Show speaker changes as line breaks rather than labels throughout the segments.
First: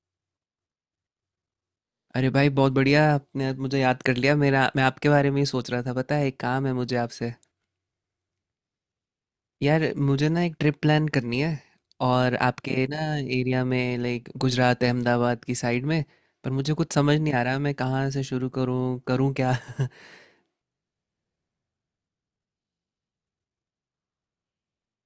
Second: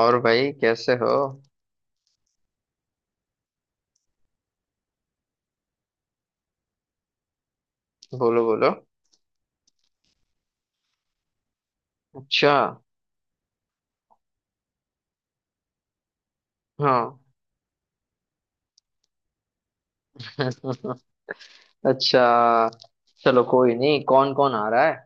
और भाई कैसे हो।
अरे भाई बहुत बढ़िया। आपने आज मुझे याद कर लिया, मेरा मैं आपके बारे में ही सोच रहा था। पता है, एक काम है मुझे आपसे।
बोलो बोलो।
यार मुझे ना एक ट्रिप प्लान करनी है, और
अच्छा।
आपके ना एरिया में, लाइक गुजरात अहमदाबाद की साइड में। पर मुझे कुछ समझ
हाँ।
नहीं आ रहा मैं कहाँ से शुरू करूँ, करूँ क्या।
अच्छा, चलो कोई नहीं, कौन कौन आ रहा है?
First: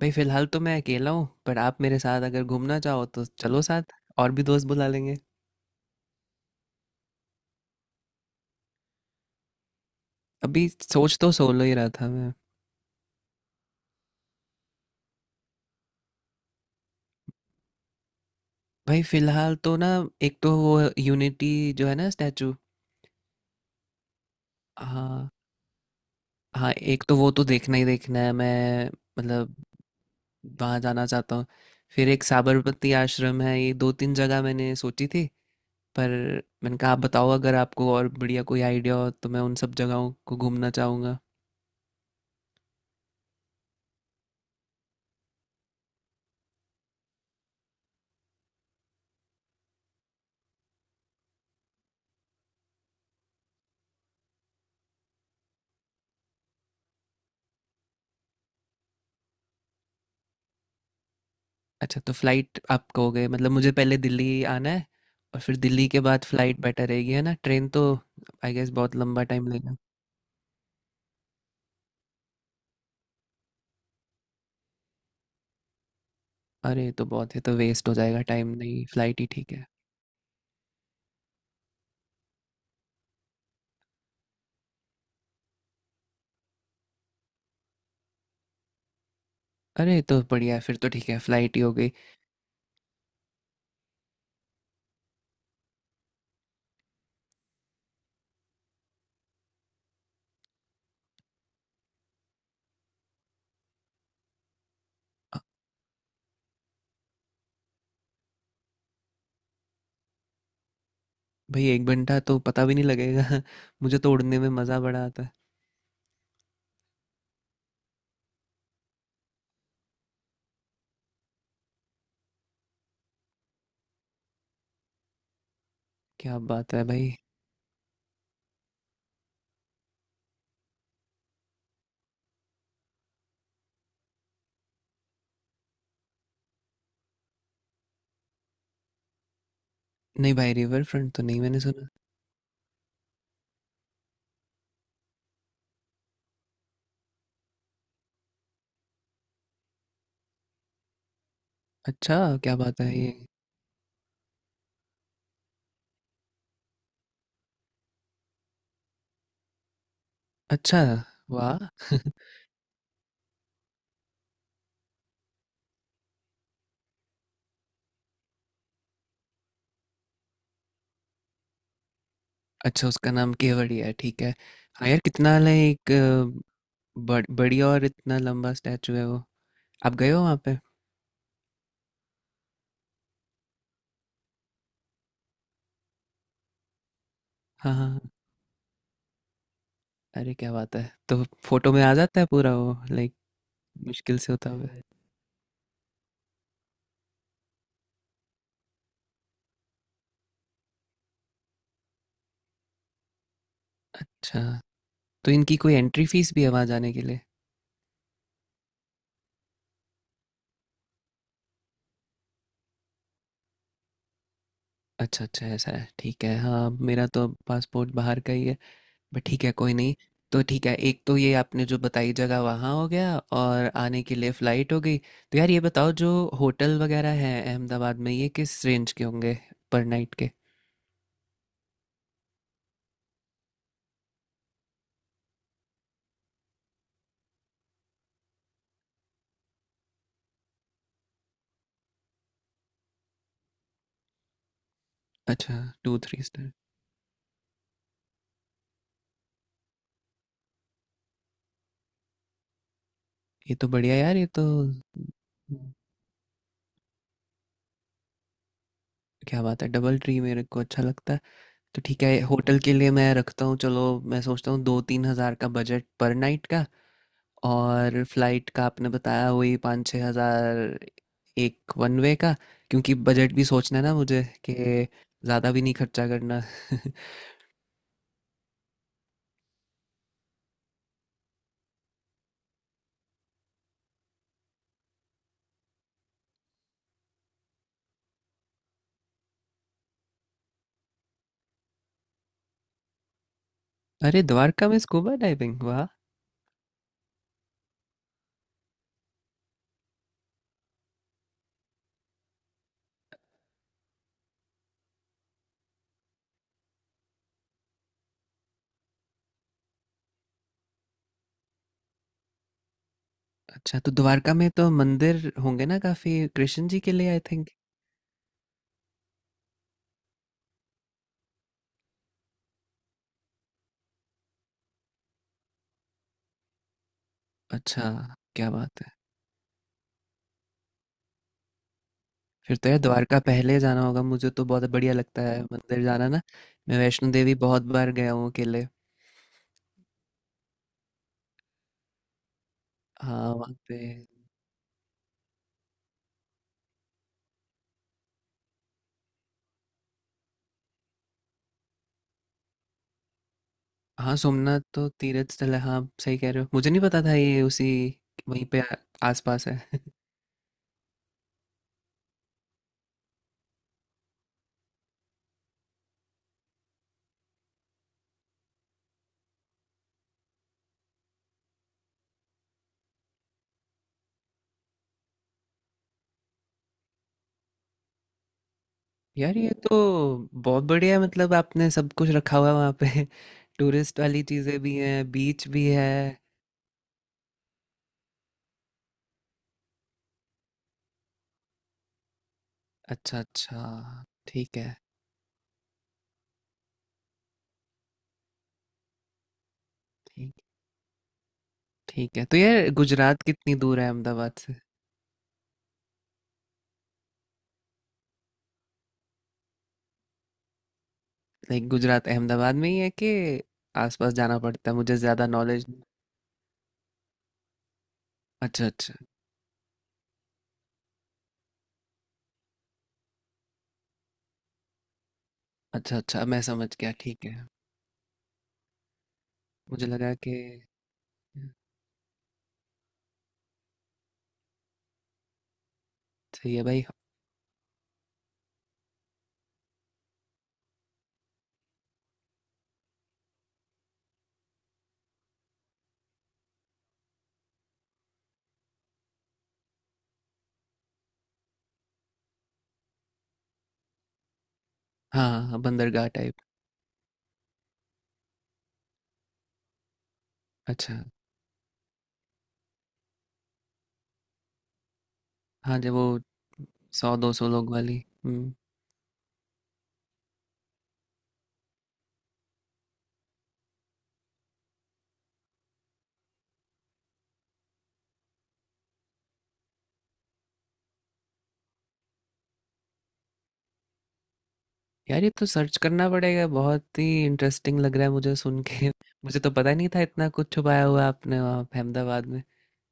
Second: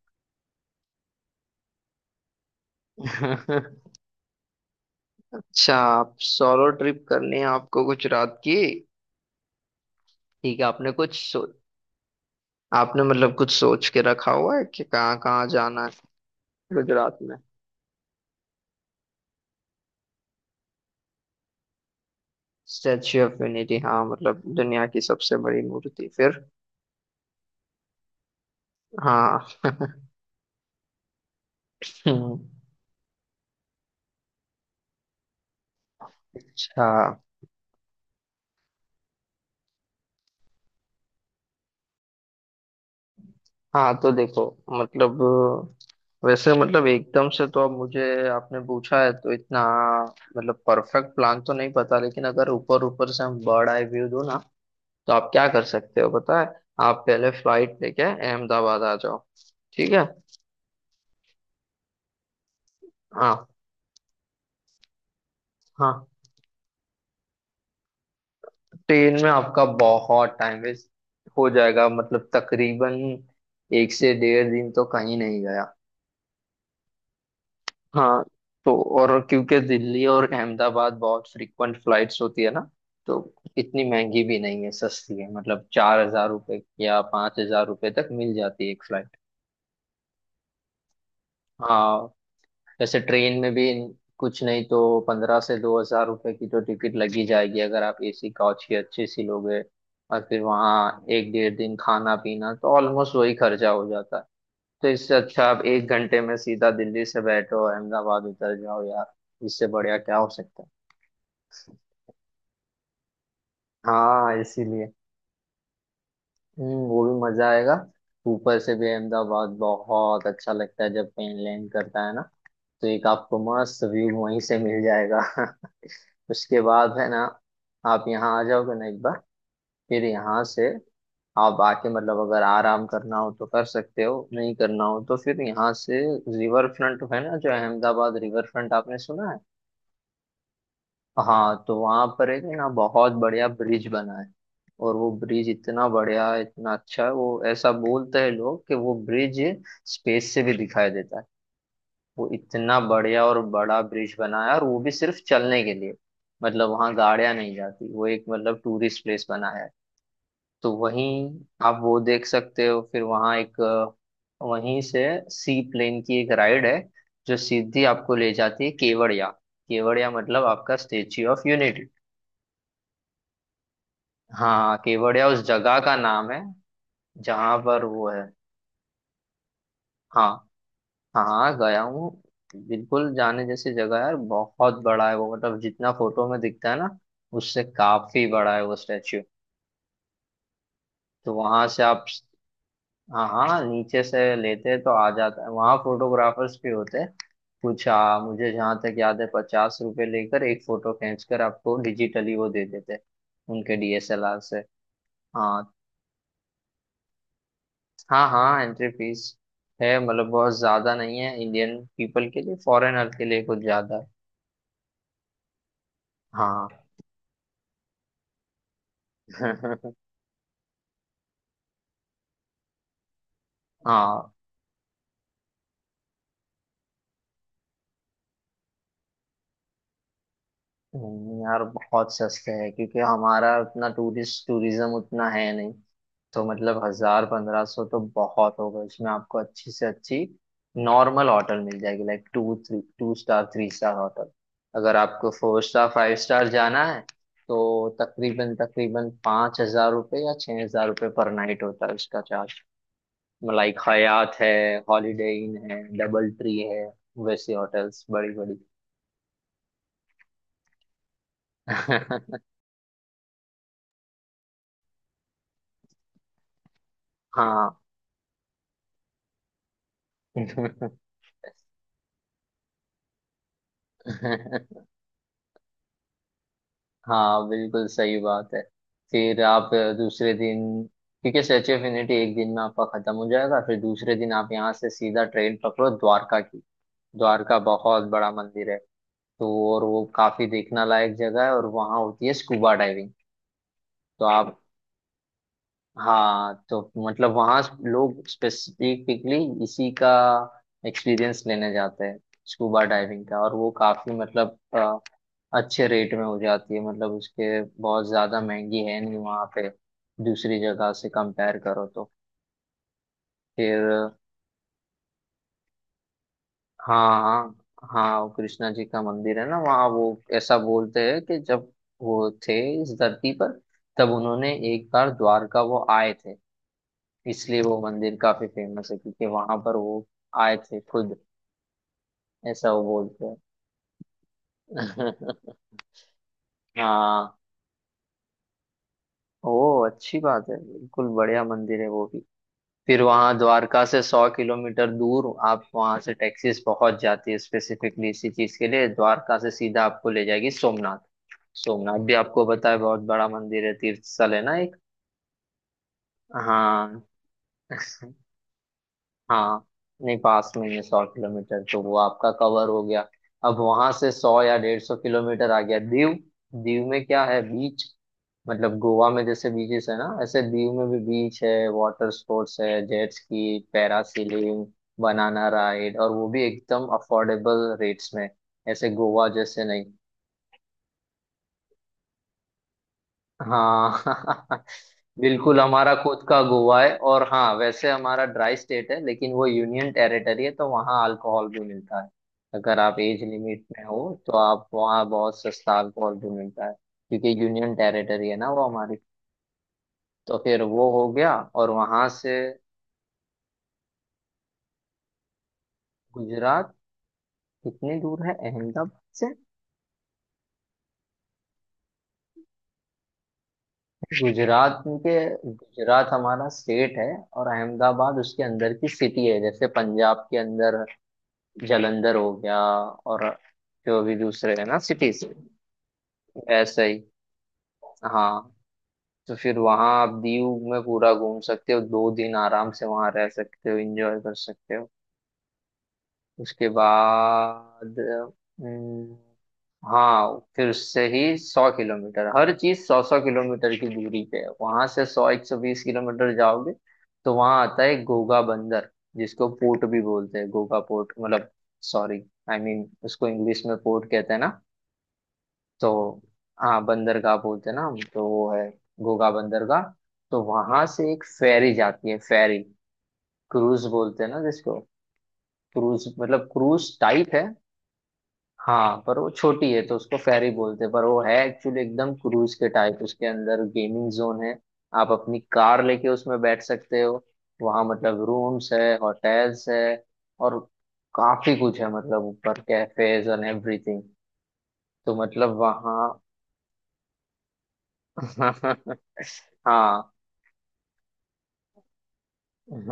भाई फिलहाल तो मैं अकेला हूँ, पर आप मेरे साथ अगर घूमना चाहो तो चलो साथ। और भी दोस्त बुला लेंगे।
अच्छा, आप सोलो ट्रिप करनी है आपको गुजरात की? ठीक है,
अभी
आपने कुछ
सोच तो सोलो ही रहा था मैं।
आपने मतलब कुछ सोच के रखा हुआ है कि कहाँ कहाँ जाना है, गुजरात में?
भाई फिलहाल तो ना, एक तो वो यूनिटी जो है ना, स्टैचू।
स्टैच्यू ऑफ यूनिटी, हाँ, मतलब दुनिया की
हाँ।
सबसे बड़ी मूर्ति। फिर
हाँ एक तो वो तो देखना ही देखना है, मैं
हाँ।
मतलब वहाँ जाना चाहता हूँ। फिर एक
हम्म,
साबरमती आश्रम है, ये दो तीन जगह मैंने सोची थी। पर मैंने
अच्छा।
कहा आप बताओ, अगर आपको और बढ़िया कोई आइडिया हो तो मैं उन सब जगहों को घूमना चाहूँगा।
हाँ तो देखो, मतलब वैसे मतलब एकदम से तो अब मुझे, आपने पूछा है तो इतना मतलब परफेक्ट प्लान तो नहीं पता, लेकिन अगर ऊपर ऊपर से हम बर्ड आई व्यू दो ना, तो आप क्या कर सकते हो पता है, आप पहले फ्लाइट लेके अहमदाबाद आ जाओ। ठीक है।
अच्छा, तो फ्लाइट आप कहोगे
हाँ।
मतलब। मुझे पहले दिल्ली आना है, और फिर दिल्ली
हाँ,
के बाद फ्लाइट बेटर रहेगी है ना? ट्रेन तो आई गेस बहुत
ट्रेन
लंबा
में
टाइम
आपका
लेगा।
बहुत टाइम वेस्ट हो जाएगा, मतलब तकरीबन एक से डेढ़ दिन तो कहीं नहीं गया।
अरे तो बहुत है, तो वेस्ट हो जाएगा
हाँ,
टाइम,
तो
नहीं
और
फ्लाइट ही ठीक
क्योंकि
है।
दिल्ली और अहमदाबाद बहुत फ्रीक्वेंट फ्लाइट्स होती है ना, तो इतनी महंगी भी नहीं है, सस्ती है, मतलब 4,000 रुपये या 5,000 रुपये तक मिल जाती है एक फ्लाइट।
अरे तो बढ़िया है, फिर तो ठीक है, फ्लाइट ही हो गई।
हाँ, जैसे ट्रेन में भी कुछ नहीं तो 1,500 से 2,000 रुपये की तो टिकट लगी जाएगी, अगर आप एसी कोच की अच्छी सी लोगे, और फिर वहाँ एक डेढ़ दिन खाना पीना, तो ऑलमोस्ट वही खर्चा हो जाता है। तो इससे अच्छा आप एक घंटे में सीधा दिल्ली से बैठो, अहमदाबाद उतर जाओ यार, इससे बढ़िया क्या हो सकता है।
भाई एक घंटा तो पता भी नहीं लगेगा। मुझे तो
हाँ
उड़ने में मज़ा
इसीलिए।
बड़ा आता है।
हम्म, वो भी मजा आएगा, ऊपर से भी अहमदाबाद बहुत अच्छा लगता है जब प्लेन लैंड करता है ना, तो एक आपको मस्त व्यू वहीं से मिल जाएगा।
क्या
उसके
बात है
बाद है
भाई।
ना, आप यहाँ आ जाओगे ना एक बार, फिर यहाँ से आप आके मतलब अगर आराम करना हो तो कर सकते हो, नहीं करना हो तो फिर यहाँ से रिवर फ्रंट है ना, जो अहमदाबाद रिवर फ्रंट, आपने सुना है?
नहीं भाई, रिवर फ्रंट तो नहीं मैंने
हाँ, तो
सुना।
वहां पर एक ना बहुत बढ़िया ब्रिज बना है, और वो ब्रिज इतना बढ़िया है, इतना अच्छा है वो, ऐसा बोलते हैं लोग कि वो ब्रिज स्पेस से भी दिखाई देता है।
अच्छा।
वो
क्या
इतना
बात है ये।
बढ़िया और बड़ा ब्रिज बना है, और वो भी सिर्फ चलने के लिए, मतलब वहाँ गाड़ियां नहीं जाती, वो एक मतलब टूरिस्ट प्लेस बना है। तो
अच्छा।
वहीं
वाह।
आप वो देख सकते हो। फिर वहाँ एक, वहीं से सी प्लेन की एक राइड है, जो सीधी आपको ले जाती है केवड़िया, केवड़िया मतलब आपका स्टेच्यू ऑफ यूनिटी।
अच्छा उसका नाम केवड़िया है, ठीक है।
हाँ
हाँ यार,
केवड़िया
कितना
उस
है
जगह
एक
का नाम है जहां
बड़ी और
पर वो
इतना
है।
लंबा स्टैचू है वो। आप गए हो
हाँ,
वहाँ पे?
हाँ गया हूँ। बिल्कुल जाने जैसी जगह है यार, बहुत बड़ा है वो, मतलब जितना फोटो में दिखता है ना, उससे
हाँ हाँ हाँ।
काफी बड़ा है वो स्टैच्यू।
अरे क्या बात है। तो
तो वहां
फोटो
से
में आ
आप,
जाता है पूरा वो, लाइक
हाँ हाँ, नीचे से
मुश्किल से होता हुआ।
लेते हैं तो आ जाता है, वहाँ फोटोग्राफर्स भी होते हैं, कुछ मुझे जहाँ तक याद है 50 रुपए लेकर एक फोटो खींचकर आपको डिजिटली वो दे देते हैं, उनके डीएसएलआर
अच्छा,
से।
तो इनकी
हाँ।
कोई एंट्री फीस भी है वहाँ जाने के लिए?
हाँ हाँ एंट्री फीस है, मतलब बहुत ज्यादा नहीं है इंडियन पीपल के लिए, फॉरेनर के लिए कुछ ज्यादा है।
अच्छा अच्छा ऐसा है, ठीक है।
हाँ।
हाँ मेरा तो पासपोर्ट बाहर का ही है। बट ठीक है, कोई नहीं। तो ठीक है, एक तो ये आपने जो बताई जगह वहाँ हो गया, और आने के लिए
हाँ,
फ़्लाइट हो गई। तो यार ये बताओ, जो होटल वगैरह हैं अहमदाबाद में ये किस रेंज के होंगे पर नाइट के?
नहीं यार बहुत सस्ते हैं, क्योंकि हमारा उतना टूरिस्ट टूरिज्म उतना है नहीं, तो मतलब 1,000 से 1,500 तो बहुत होगा, इसमें आपको अच्छी से अच्छी नॉर्मल होटल मिल जाएगी, like two three, two star three star hotel. अगर आपको
अच्छा,
four star
two
five
three
star
star.
जाना है, तो तकरीबन तकरीबन 5,000 रुपये या 6,000 रुपये पर नाइट होता है उसका चार्ज।
ये तो
लाइक
बढ़िया यार, ये
हयात
तो
है, हॉलीडे इन है, डबल ट्री है, वैसी होटल्स बड़ी बड़ी।
क्या बात है, डबल ट्री मेरे को अच्छा लगता है। तो ठीक है, होटल के लिए मैं रखता हूँ चलो। मैं सोचता हूँ दो तीन हज़ार का बजट पर नाइट का।
हाँ।
और फ्लाइट का आपने बताया वही पाँच छः हज़ार, एक वन वे का। क्योंकि बजट भी सोचना है ना मुझे, कि ज़्यादा भी नहीं खर्चा करना।
हाँ, बिल्कुल सही बात है। फिर आप दूसरे दिन, क्योंकि स्टैचू ऑफ यूनिटी एक दिन में आपका खत्म हो जाएगा, फिर दूसरे दिन आप यहाँ से सीधा ट्रेन पकड़ो द्वारका की। द्वारका बहुत बड़ा मंदिर है, तो, और वो काफी देखना लायक जगह है, और वहाँ होती है स्कूबा डाइविंग।
अरे
तो आप,
द्वारका में स्कूबा डाइविंग, वाह।
हाँ तो मतलब वहाँ लोग स्पेसिफिकली इसी का एक्सपीरियंस लेने जाते हैं, स्कूबा डाइविंग का, और वो काफी मतलब अच्छे रेट में हो जाती है, मतलब उसके बहुत ज्यादा महंगी है नहीं वहाँ पे, दूसरी जगह से कंपेयर करो तो।
अच्छा तो
फिर,
द्वारका में तो मंदिर होंगे ना काफ़ी, कृष्ण जी के लिए आई
हाँ
थिंक।
हाँ हाँ, वो कृष्णा जी का मंदिर है ना वहाँ, वो ऐसा बोलते हैं कि जब वो थे इस धरती पर, तब उन्होंने एक बार द्वारका वो आए थे, इसलिए वो
अच्छा।
मंदिर काफी
क्या बात है।
फेमस है, क्योंकि वहां पर वो आए थे खुद,
फिर तो
ऐसा
यार
वो
द्वारका
बोलते
पहले जाना होगा, मुझे तो बहुत बढ़िया
हैं।
लगता है मंदिर जाना ना। मैं वैष्णो देवी
हाँ।
बहुत बार गया हूँ अकेले।
ओ, अच्छी बात है, बिल्कुल बढ़िया मंदिर है वो भी। फिर
हाँ
वहां
वहाँ पे।
द्वारका से 100 किलोमीटर दूर, आप वहां से टैक्सीज पहुंच जाती है स्पेसिफिकली इसी चीज के लिए, द्वारका से सीधा आपको ले जाएगी सोमनाथ। सोमनाथ भी आपको पता है बहुत बड़ा मंदिर है, तीर्थ
हाँ,
स्थल है ना
सोमनाथ
एक।
तो तीर्थ स्थल है। हाँ, सही कह रहे हो। मुझे नहीं
हाँ।
पता था ये उसी वहीं पे आ- आसपास है।
हाँ, नहीं पास में ही है, 100 किलोमीटर, तो वो आपका कवर हो गया। अब वहां से 100 या 150 किलोमीटर, आ गया दीव। दीव में क्या है, बीच, मतलब गोवा में जैसे बीचेस है ना, ऐसे दीव में भी बीच है, वाटर स्पोर्ट्स है, jet ski, parasailing, banana ride, और वो भी एकदम अफोर्डेबल रेट्स में, ऐसे गोवा
यार ये
जैसे
तो
नहीं।
बहुत बढ़िया है, मतलब आपने सब कुछ रखा हुआ है वहाँ पे। टूरिस्ट
हाँ।
वाली चीज़ें भी हैं, बीच
बिल्कुल
भी है।
हमारा खुद का गोवा है। और हाँ वैसे हमारा ड्राई स्टेट है, लेकिन वो यूनियन टेरिटरी है, तो वहाँ अल्कोहल भी मिलता है, अगर आप
अच्छा
एज लिमिट में हो।
अच्छा
तो
ठीक
आप
है।
वहाँ बहुत सस्ता अल्कोहल भी मिलता है, क्योंकि यूनियन टेरिटरी है ना वो हमारी।
ठीक।
तो फिर वो हो गया, और वहाँ
ठीक है
से,
तो ये गुजरात कितनी दूर है अहमदाबाद से?
गुजरात कितनी दूर है अहमदाबाद से?
लाइक गुजरात अहमदाबाद में ही है, कि आसपास जाना पड़ता है?
गुजरात
मुझे
के,
ज़्यादा नॉलेज नहीं।
गुजरात हमारा स्टेट है, और अहमदाबाद उसके
अच्छा
अंदर की
अच्छा।
सिटी है, जैसे पंजाब के अंदर जलंधर हो गया, और जो अभी दूसरे है ना सिटीज,
अच्छा अच्छा मैं समझ
वैसे
गया,
ही।
ठीक है।
हाँ, तो फिर
मुझे
वहाँ आप
लगा कि।
दीव में पूरा घूम सकते हो, दो दिन आराम से वहाँ रह सकते हो, एंजॉय कर सकते हो।
सही है
उसके
भाई।
बाद, हम्म, हाँ फिर उससे ही 100 किलोमीटर, हर चीज 100-100 किलोमीटर की दूरी पे है, वहां से 100-120 किलोमीटर जाओगे, तो वहां आता है घोघा बंदर, जिसको पोर्ट भी बोलते हैं, घोघा पोर्ट मतलब, सॉरी आई मीन उसको इंग्लिश में पोर्ट कहते हैं ना,
हाँ, हाँ, बंदरगाह
तो,
टाइप।
हाँ बंदरगाह बोलते हैं ना हम, तो वो है घूघा बंदरगाह। तो वहां
अच्छा,
से एक फेरी जाती है, फेरी, क्रूज बोलते हैं ना जिसको,
हाँ, जब
क्रूज
वो
मतलब क्रूज टाइप है।
100-200 लोग वाली। हुँ।
हाँ पर वो छोटी है तो उसको फेरी बोलते हैं, पर वो है एक्चुअली एकदम क्रूज के टाइप, उसके अंदर गेमिंग जोन है, आप अपनी कार लेके उसमें बैठ सकते हो, वहाँ मतलब रूम्स है, होटल्स है, और काफी कुछ है, मतलब ऊपर कैफेज एंड एवरीथिंग, तो
यार, ये तो
मतलब
सर्च करना
वहाँ।
पड़ेगा, बहुत ही इंटरेस्टिंग लग रहा है मुझे सुन के। मुझे तो पता नहीं था
हाँ
इतना कुछ छुपाया हुआ है आपने वहाँ पे अहमदाबाद में।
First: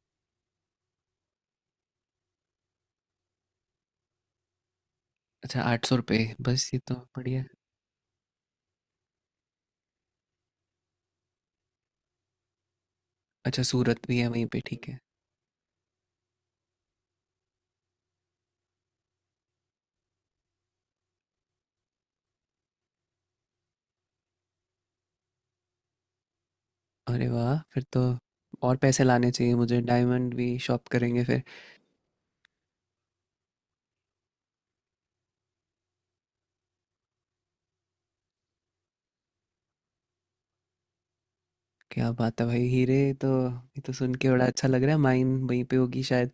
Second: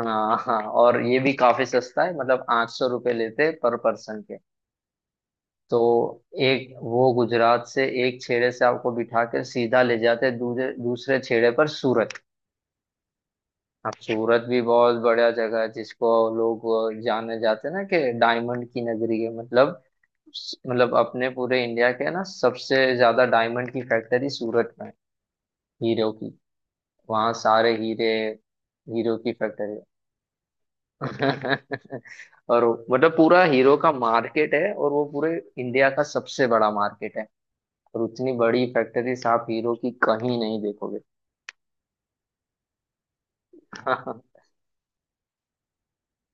हाँ हाँ, और ये भी काफी सस्ता है, मतलब 800 रुपये लेते पर पर्सन के।
अच्छा,
तो
₹800 बस,
एक
ये तो
वो
बढ़िया है।
गुजरात से एक छेड़े से आपको बिठा के सीधा ले जाते दूसरे दूसरे छेड़े पर, सूरत।
अच्छा,
अब
सूरत भी है
सूरत
वहीं
भी
पे, ठीक
बहुत
है।
बढ़िया जगह है, जिसको लोग जाने जाते हैं ना कि डायमंड की नगरी है, मतलब, मतलब अपने पूरे इंडिया के ना सबसे ज्यादा डायमंड की फैक्ट्री सूरत में है, हीरो की,
अरे
वहाँ
वाह!
सारे
फिर तो
हीरे,
और पैसे
हीरो
लाने
की
चाहिए
फैक्ट्री।
मुझे, डायमंड भी शॉप करेंगे फिर।
और मतलब पूरा हीरो का मार्केट है, और वो पूरे इंडिया का सबसे बड़ा मार्केट है, और उतनी बड़ी फैक्ट्रीज आप हीरो की कहीं नहीं देखोगे।
क्या बात है भाई! हीरे तो, ये तो सुन के बड़ा अच्छा लग रहा है, माइन वहीं पे होगी शायद।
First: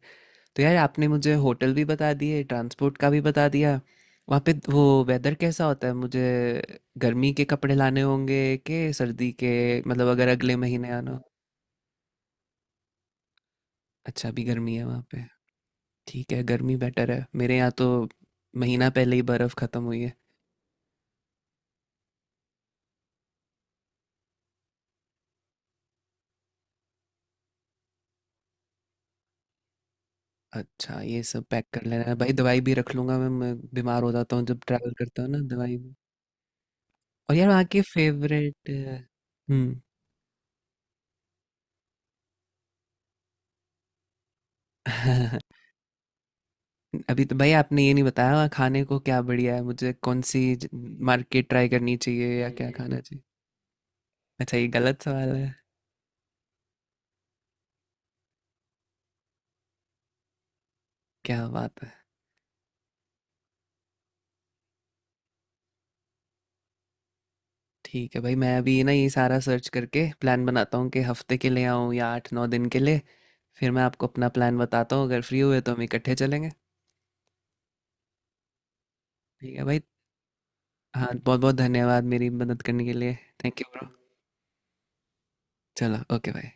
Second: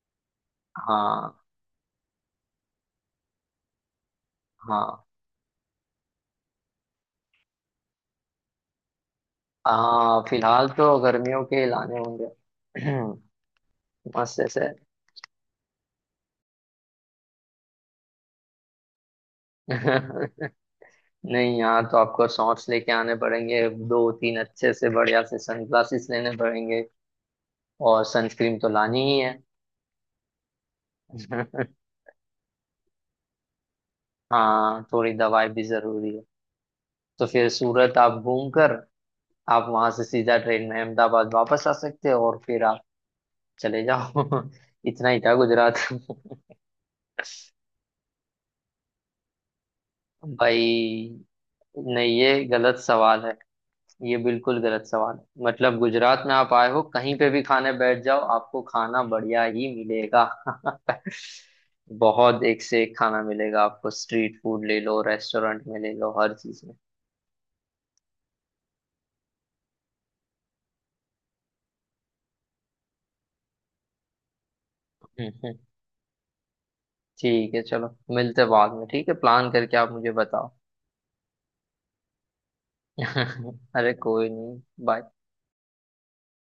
तो यार आपने मुझे
हाँ।
होटल भी बता दिए, ट्रांसपोर्ट का भी बता दिया। वहाँ पे वो
हाँ।
वेदर कैसा होता है? मुझे गर्मी के कपड़े लाने होंगे कि सर्दी के? मतलब
हाँ
अगर अगले
फिलहाल
महीने
तो
आना हो।
गर्मियों के लाने होंगे,
अच्छा
मस्त
अभी
ऐसे।
गर्मी है वहाँ पे। ठीक है, गर्मी बेटर है। मेरे यहाँ तो महीना पहले ही बर्फ़ ख़त्म हुई है।
नहीं यहाँ तो आपको शॉर्ट्स लेके आने पड़ेंगे, दो तीन अच्छे से बढ़िया से सनग्लासेस लेने पड़ेंगे, और सनस्क्रीन तो लानी ही है।
अच्छा ये सब पैक कर लेना है भाई, दवाई भी रख लूँगा मैं। मैं बीमार हो जाता हूँ जब
हाँ
ट्रैवल
थोड़ी
करता हूँ ना,
दवाई भी
दवाई भी।
जरूरी है। तो
और
फिर
यार वहाँ के
सूरत आप घूम
फेवरेट
कर आप
हम्म
वहां से सीधा ट्रेन में अहमदाबाद वापस आ सकते हो, और फिर आप चले जाओ। इतना ही था गुजरात।
अभी तो भाई आपने ये नहीं बताया खाने को क्या बढ़िया है, मुझे कौन सी
भाई,
मार्केट ट्राई करनी
नहीं
चाहिए
ये
या क्या
गलत
खाना चाहिए?
सवाल है, ये
अच्छा,
बिल्कुल
ये
गलत
गलत
सवाल
सवाल
है,
है?
मतलब गुजरात में आप आए हो कहीं पे भी खाने बैठ जाओ आपको खाना बढ़िया ही मिलेगा।
क्या बात है।
बहुत एक से एक खाना मिलेगा आपको, स्ट्रीट फूड ले लो, रेस्टोरेंट में ले लो, हर चीज में।
ठीक है भाई, मैं अभी ना ये सारा सर्च करके प्लान बनाता हूँ, कि हफ्ते के लिए आऊँ या आठ नौ दिन के लिए। फिर मैं आपको अपना प्लान बताता हूँ, अगर
हम्म,
फ्री
हम्म।
हुए तो हम इकट्ठे चलेंगे।
ठीक है चलो, मिलते बाद में, ठीक है, प्लान
ठीक है
करके
भाई।
आप मुझे बताओ।
हाँ बहुत बहुत धन्यवाद मेरी मदद करने के लिए। Thank you bro.
अरे कोई नहीं। बाय।
चलो ओके भाई।